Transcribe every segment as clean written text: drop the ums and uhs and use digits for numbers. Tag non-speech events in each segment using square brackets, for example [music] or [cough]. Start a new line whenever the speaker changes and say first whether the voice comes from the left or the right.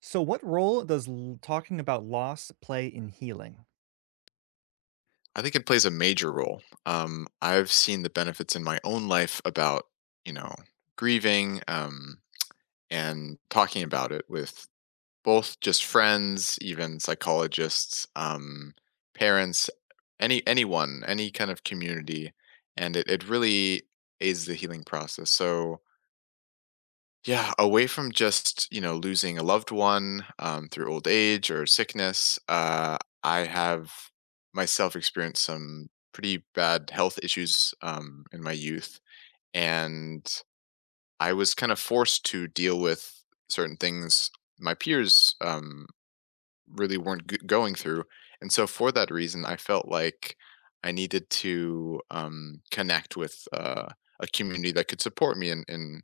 right: So, what role does talking about loss play in healing?
left: I think it plays a major role. I've seen the benefits in my own life about, you know, grieving and talking about it with both just friends, even psychologists, parents, anyone, any kind of community, and it really aids the healing process. So yeah, away from just, losing a loved one through old age or sickness, I have myself experienced some pretty bad health issues in my youth. And I was kind of forced to deal with certain things my peers really weren't going through. And so for that reason, I felt like I needed to connect with a community that could support me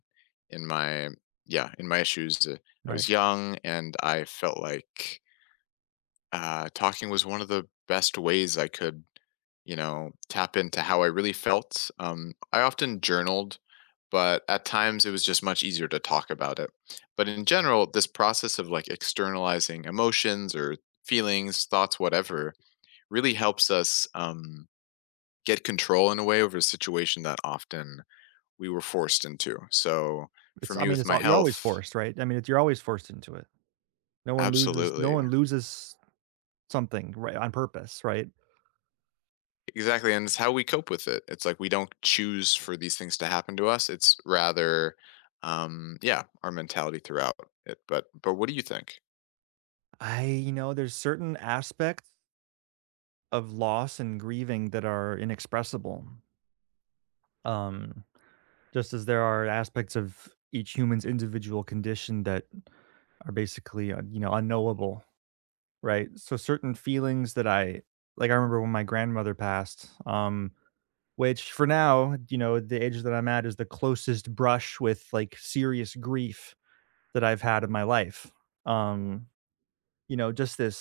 left: in my yeah in my issues. I
right: Right.
left: was young, and I felt like talking was one of the best ways I could tap into how I really felt. I often journaled but at times it was just much easier to talk about it. But in general, this process of like externalizing emotions or feelings, thoughts, whatever, really helps us get control in a way over a situation that often we were forced into. So for
right: It's I
left: me,
right: mean
left: with
right: it's
left: my
right: all you're always
left: health,
right: forced, right? You're always forced into it. No one loses no
left: absolutely.
right: one loses something right on purpose, right?
left: Exactly. And it's how we cope with it. It's like we don't choose for these things to happen to us. It's rather, yeah, our mentality throughout it. But what do you think?
right: I you know There's certain aspects of loss and grieving that are inexpressible. Um just as there are aspects of each human's individual condition that are basically unknowable, right? So certain feelings that I remember when my grandmother passed. Which for now, you know, the age that I'm at is the closest brush with, like, serious grief that I've had in my life. Um, you know, just this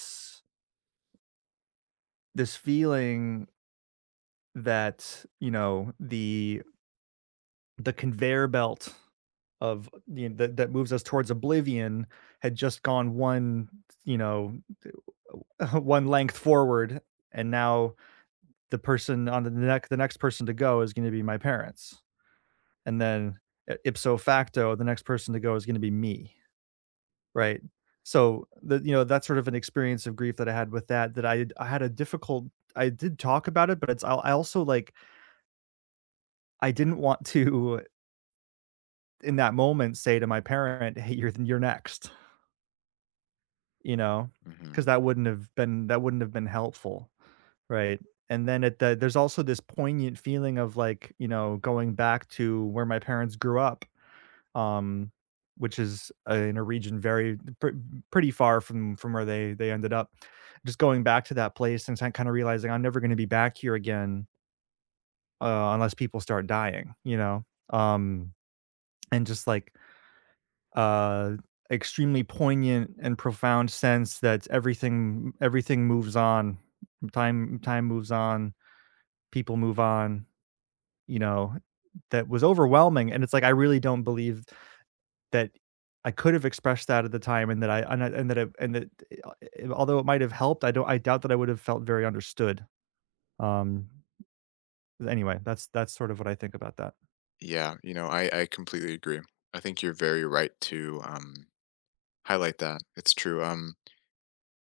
right: this feeling that, you know, the conveyor belt of, you know, that that moves us towards oblivion had just gone one, you know, [laughs] one length forward, and now the person on the neck the next person to go is gonna be my parents, and then ipso facto the next person to go is going to be me, right? So the you know that's sort of an experience of grief that I had with that. I had a difficult— I did talk about it, but I also, like, I didn't want to in that moment say to my parent, "Hey, you're next," you know, because
left: Mhm.
right: that wouldn't have been helpful, right? And then there's also this poignant feeling of, like, you know, going back to where my parents grew up, um, which is, in a region very pretty far from where they ended up. Just going back to that place and kinda realizing I'm never gonna be back here again, unless people start dying, you know? And just, like, uh, extremely poignant and profound sense that everything moves on. Time moves on, people move on, you know? That was overwhelming, and it's like, I really don't believe that I could have expressed that at the time, and that I and that eh, eh, although it might have helped, I don't I doubt that I would have felt very understood. Um, anyway, that's sort of what I think about that.
left: Yeah, you know, I completely agree. I think you're very right to highlight that. It's true.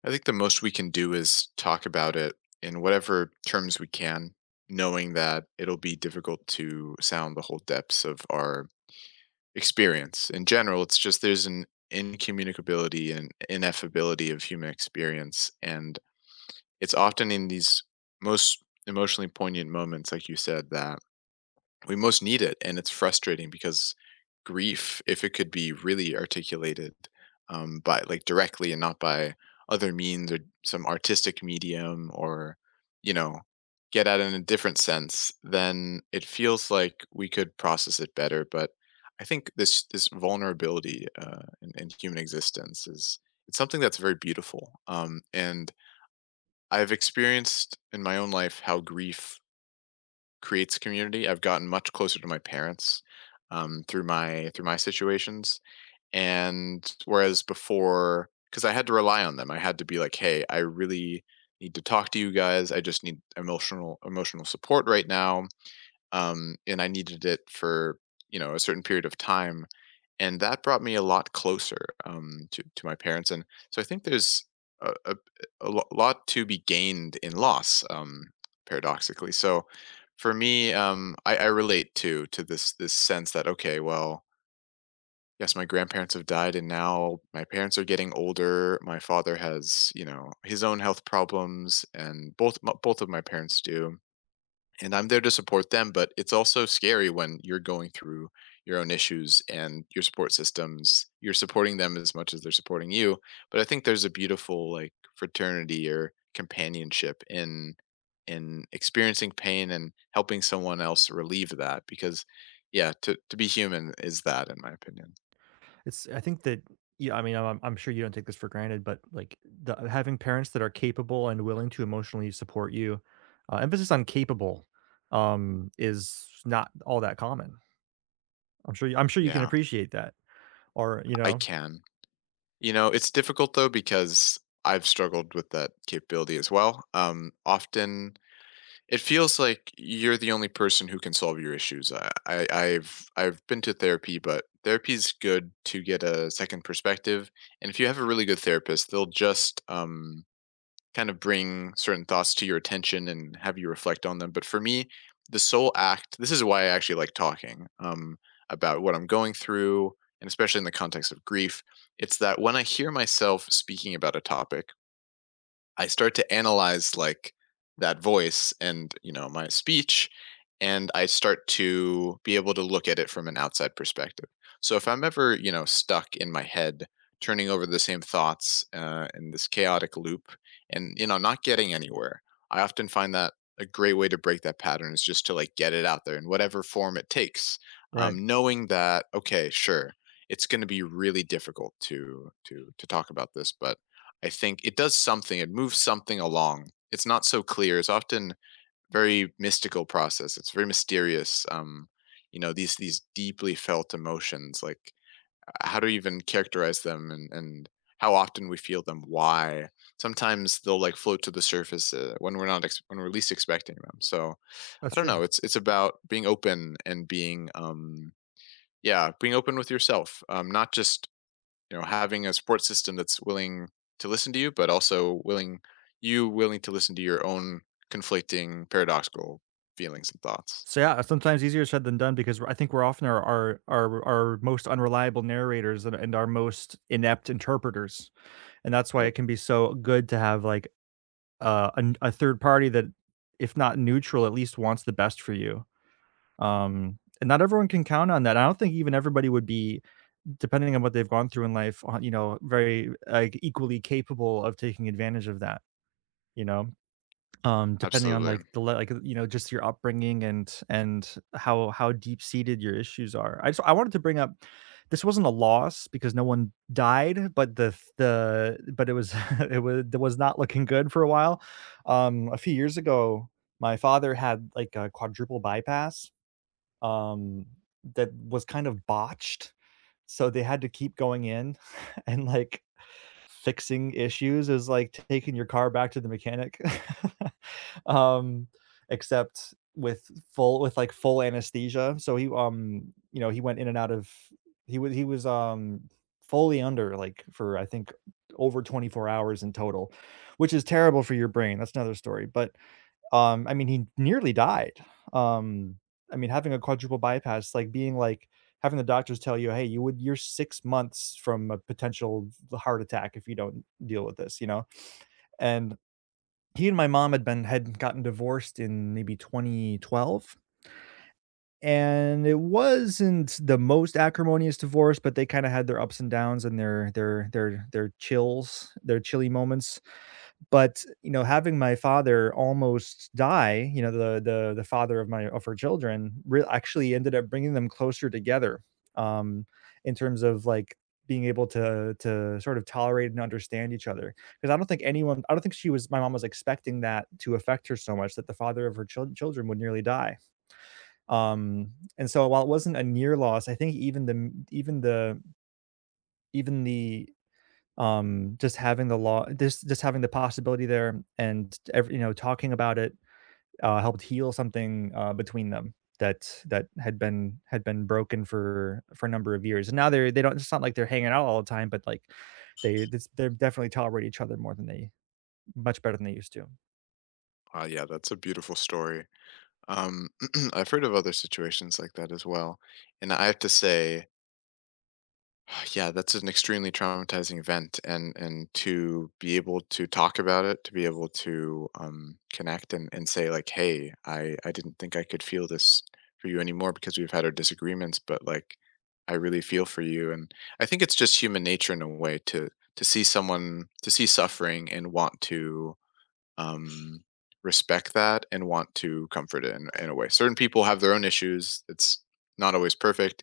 left: I think the most we can do is talk about it in whatever terms we can, knowing that it'll be difficult to sound the whole depths of our experience. In general, it's just there's an incommunicability and ineffability of human experience. And it's often in these most emotionally poignant moments, like you said, that we most need it, and it's frustrating because grief, if it could be really articulated by like directly and not by other means or some artistic medium or you know get at it in a different sense, then it feels like we could process it better. But I think this vulnerability in human existence is it's something that's very beautiful. And I've experienced in my own life how grief creates community. I've gotten much closer to my parents through my situations, and whereas before, because I had to rely on them, I had to be like, "Hey, I really need to talk to you guys. I just need emotional support right now, and I needed it for a certain period of time." And that brought me a lot closer to my parents. And so I think there's a, a, lot to be gained in loss, paradoxically. So for me, I relate to this sense that okay, well, yes, my grandparents have died, and now my parents are getting older. My father has his own health problems, and both of my parents do and I'm there to support them, but it's also scary when you're going through your own issues and your support systems. You're supporting them as much as they're supporting you, but I think there's a beautiful like fraternity or companionship in experiencing pain and helping someone else relieve that because yeah, to be human is that in my opinion.
right: It's I think that yeah, I mean, I'm sure you don't take this for granted, but, like, the having parents that are capable and willing to emotionally support you, emphasis on capable, is not all that common. I'm sure you can
left: Yeah,
right: appreciate that, or, you
left: I
right: know,
left: can. You know, it's difficult though because I've struggled with that capability as well. Often it feels like you're the only person who can solve your issues. I've been to therapy, but therapy's good to get a second perspective. And if you have a really good therapist, they'll just kind of bring certain thoughts to your attention and have you reflect on them. But for me, the sole act, this is why I actually like talking about what I'm going through, and especially in the context of grief, it's that when I hear myself speaking about a topic, I start to analyze like that voice and my speech and I start to be able to look at it from an outside perspective. So if I'm ever, you know, stuck in my head, turning over the same thoughts in this chaotic loop, and you know, not getting anywhere, I often find that a great way to break that pattern is just to like get it out there in whatever form it takes,
right: right?
left: knowing that okay, sure, it's going to be really difficult to talk about this, but I think it does something, it moves something along. It's not so clear. It's often very mystical process. It's very mysterious. You know, these deeply felt emotions, like how to even characterize them and how often we feel them, why. Sometimes they'll like float to the surface when we're not ex- when we're least expecting them. So
right: That's
left: I don't
right: true.
left: know. It's about being open and being yeah, being open with yourself. Not just having a support system that's willing to listen to you but also willing you willing to listen to your own conflicting paradoxical feelings and thoughts
right: So, yeah, sometimes easier said than done, because I think we're often our most unreliable narrators, and our most inept interpreters, and that's why
left: yep
right: it can be so good to have, like, a third party that, if not neutral, at least wants the best for you. And not everyone can count on that. I don't think even everybody would be, depending on what they've gone through in life, you know, very, like, equally capable of taking advantage of that, you know? Depending on,
left: absolutely.
right: like, you know, just your upbringing and how deep-seated your issues are. I wanted to bring up— this wasn't a loss because no one died, but the but it was [laughs] it was— that was not looking good for a while. A few years ago, my father had, like, a quadruple bypass, um, that was kind of botched, so they had to keep going in [laughs] and, like, fixing issues, is like taking your car back to the mechanic. [laughs] um, Except with full with like full anesthesia. So he, you know, he went in and out of— he was fully under, like, for, I think, over 24 hours in total, which is terrible for your brain. That's another story. But, I mean, he nearly died. Um, I mean, having a quadruple bypass, like being like having the doctors tell you, "Hey, you're 6 months from a potential heart attack if you don't deal with this," you know? And he and my mom had gotten divorced in maybe 2012, and it wasn't the most acrimonious divorce, but they kinda had their ups and downs and their chills, their chilly moments. But, you know, having my father almost die, you know, the father of my of her children, re actually ended up bringing them closer together, um, in terms of, like, being able to sort of tolerate and understand each other. Because I don't think she was my mom was expecting that to affect her so much, that the father of her children would nearly die. And so while it wasn't a near loss, I think even the even the even the just having the law just having the possibility there, and ev you know, talking about it, helped heal something, between them, that had been— had been broken for a number of years, and now they're they don't it's not like they're hanging out all the time, but, like, they definitely tolerate each other more than they much better than they used to.
left: Yeah, that's a beautiful story. um, [clears throat] I've heard of other situations like that as well, and I have to say [sighs] yeah, that's an extremely traumatizing event, and to be able to talk about it, to be able to connect and say like, "Hey, I didn't think I could feel this for you anymore because we've had our disagreements, but like, I really feel for you." And I think it's just human nature in a way to see someone to see suffering and want to um, respect that and want to comfort it in a way. Certain people have their own issues. It's not always perfect.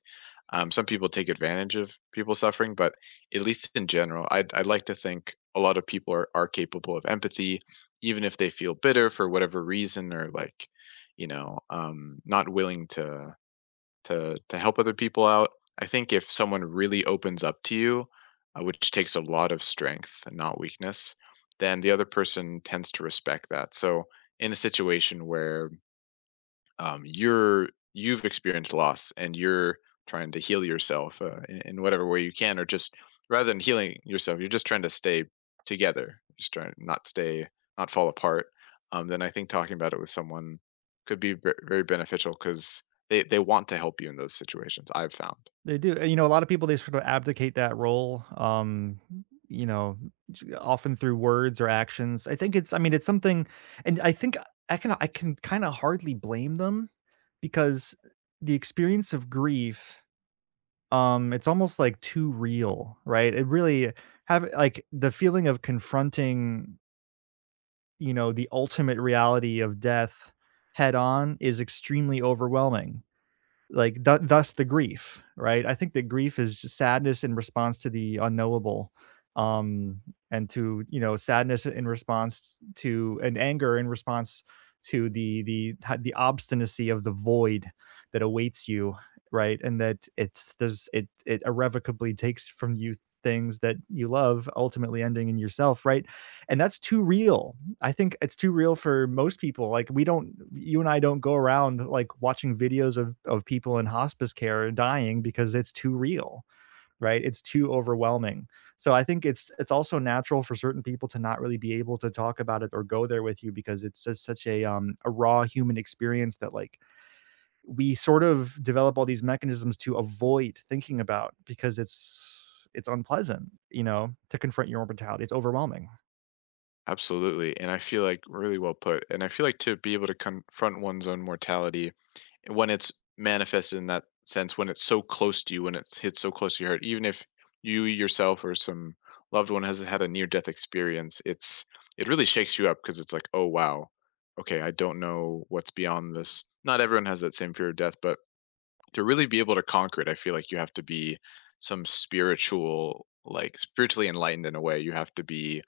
left: Some people take advantage of people suffering, but at least in general, I'd like to think a lot of people are capable of empathy, even if they feel bitter for whatever reason or like, you know, not willing to help other people out. I think if someone really opens up to you, which takes a lot of strength and not weakness, then the other person tends to respect that. So in a situation where you're you've experienced loss and you're trying to heal yourself in whatever way you can or just rather than healing yourself you're just trying to stay together just trying not stay not fall apart then I think talking about it with someone could be very beneficial because they want to help you in those situations I've found.
right: They do. You know, a lot of people, they sort of abdicate that role, you know, often through words or actions. I mean, it's something, and I think I can kind of hardly blame them, because the experience of grief, it's almost like too real, right? It really— have, like, the feeling of confronting, you know, the ultimate reality of death head on is extremely overwhelming, like, thus the grief, right? I think that grief is just sadness in response to the unknowable, um and to, you know, sadness in response to, and anger in response to the obstinacy of the void that awaits you, right? And that it's— there's it it irrevocably takes from you things that you love, ultimately ending in yourself, right? And that's too real. I think it's too real for most people. Like, we don't you and I don't go around, like, watching videos of people in hospice care dying because it's too real, right? It's too overwhelming. So I think it's also natural for certain people to not really be able to talk about it or go there with you, because it's just such a, a raw human experience that, like, we sort of develop all these mechanisms to avoid thinking about, because it's unpleasant, you know, to confront your own mortality. It's overwhelming.
left: Absolutely, and I feel like really well put. And I feel like to be able to confront one's own mortality when it's manifested in that sense, when it's so close to you, when it hits so close to your heart, even if you yourself or some loved one has had a near death experience, it's it really shakes you up because it's like, oh wow, okay, I don't know what's beyond this. Not everyone has that same fear of death, but to really be able to conquer it, I feel like you have to be some spiritual, like spiritually enlightened in a way. You have to be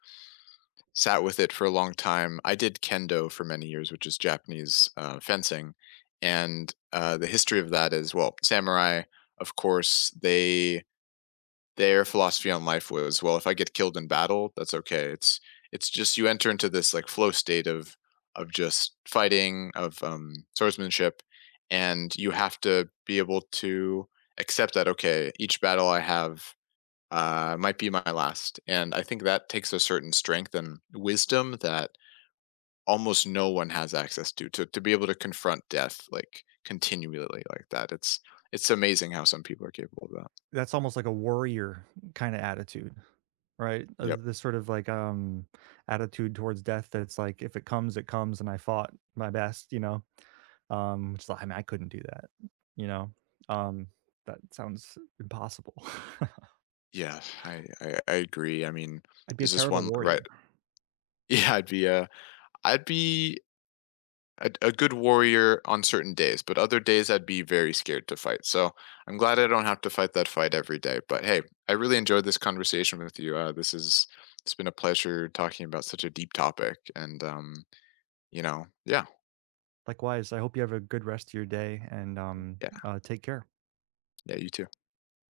left: sat with it for a long time. I did kendo for many years, which is Japanese fencing, and the history of that is well, samurai, of course, they their philosophy on life was well, if I get killed in battle, that's okay. It's just you enter into this like flow state of just fighting, of swordsmanship, and you have to be able to accept that okay, each battle I have might be my last. And I think that takes a certain strength and wisdom that almost no one has access to to be able to confront death like continually like that. It's amazing how some people are capable of that.
right: That's almost like a warrior kinda attitude, right?
left: Yep.
right: This sort of, like, attitude towards death that's like, "If it comes, it comes, and I fought my best," you know? Which is like, I mean, I couldn't do that, you know? Um, that sounds impossible. [laughs]
left: Yeah, I agree. I mean,
right: I'd be a
left: there's this
right: terrible
left: one
right: warrior.
left: right. [laughs] Yeah, I'd be a good warrior on certain days, but other days I'd be very scared to fight. So I'm glad I don't have to fight that fight every day. But hey, I really enjoyed this conversation with you. This is it's been a pleasure talking about such a deep topic, and you know, yeah,
right: Likewise, I hope you have a good rest of your day and,
left: yeah,
right: take care.
left: yeah, you too.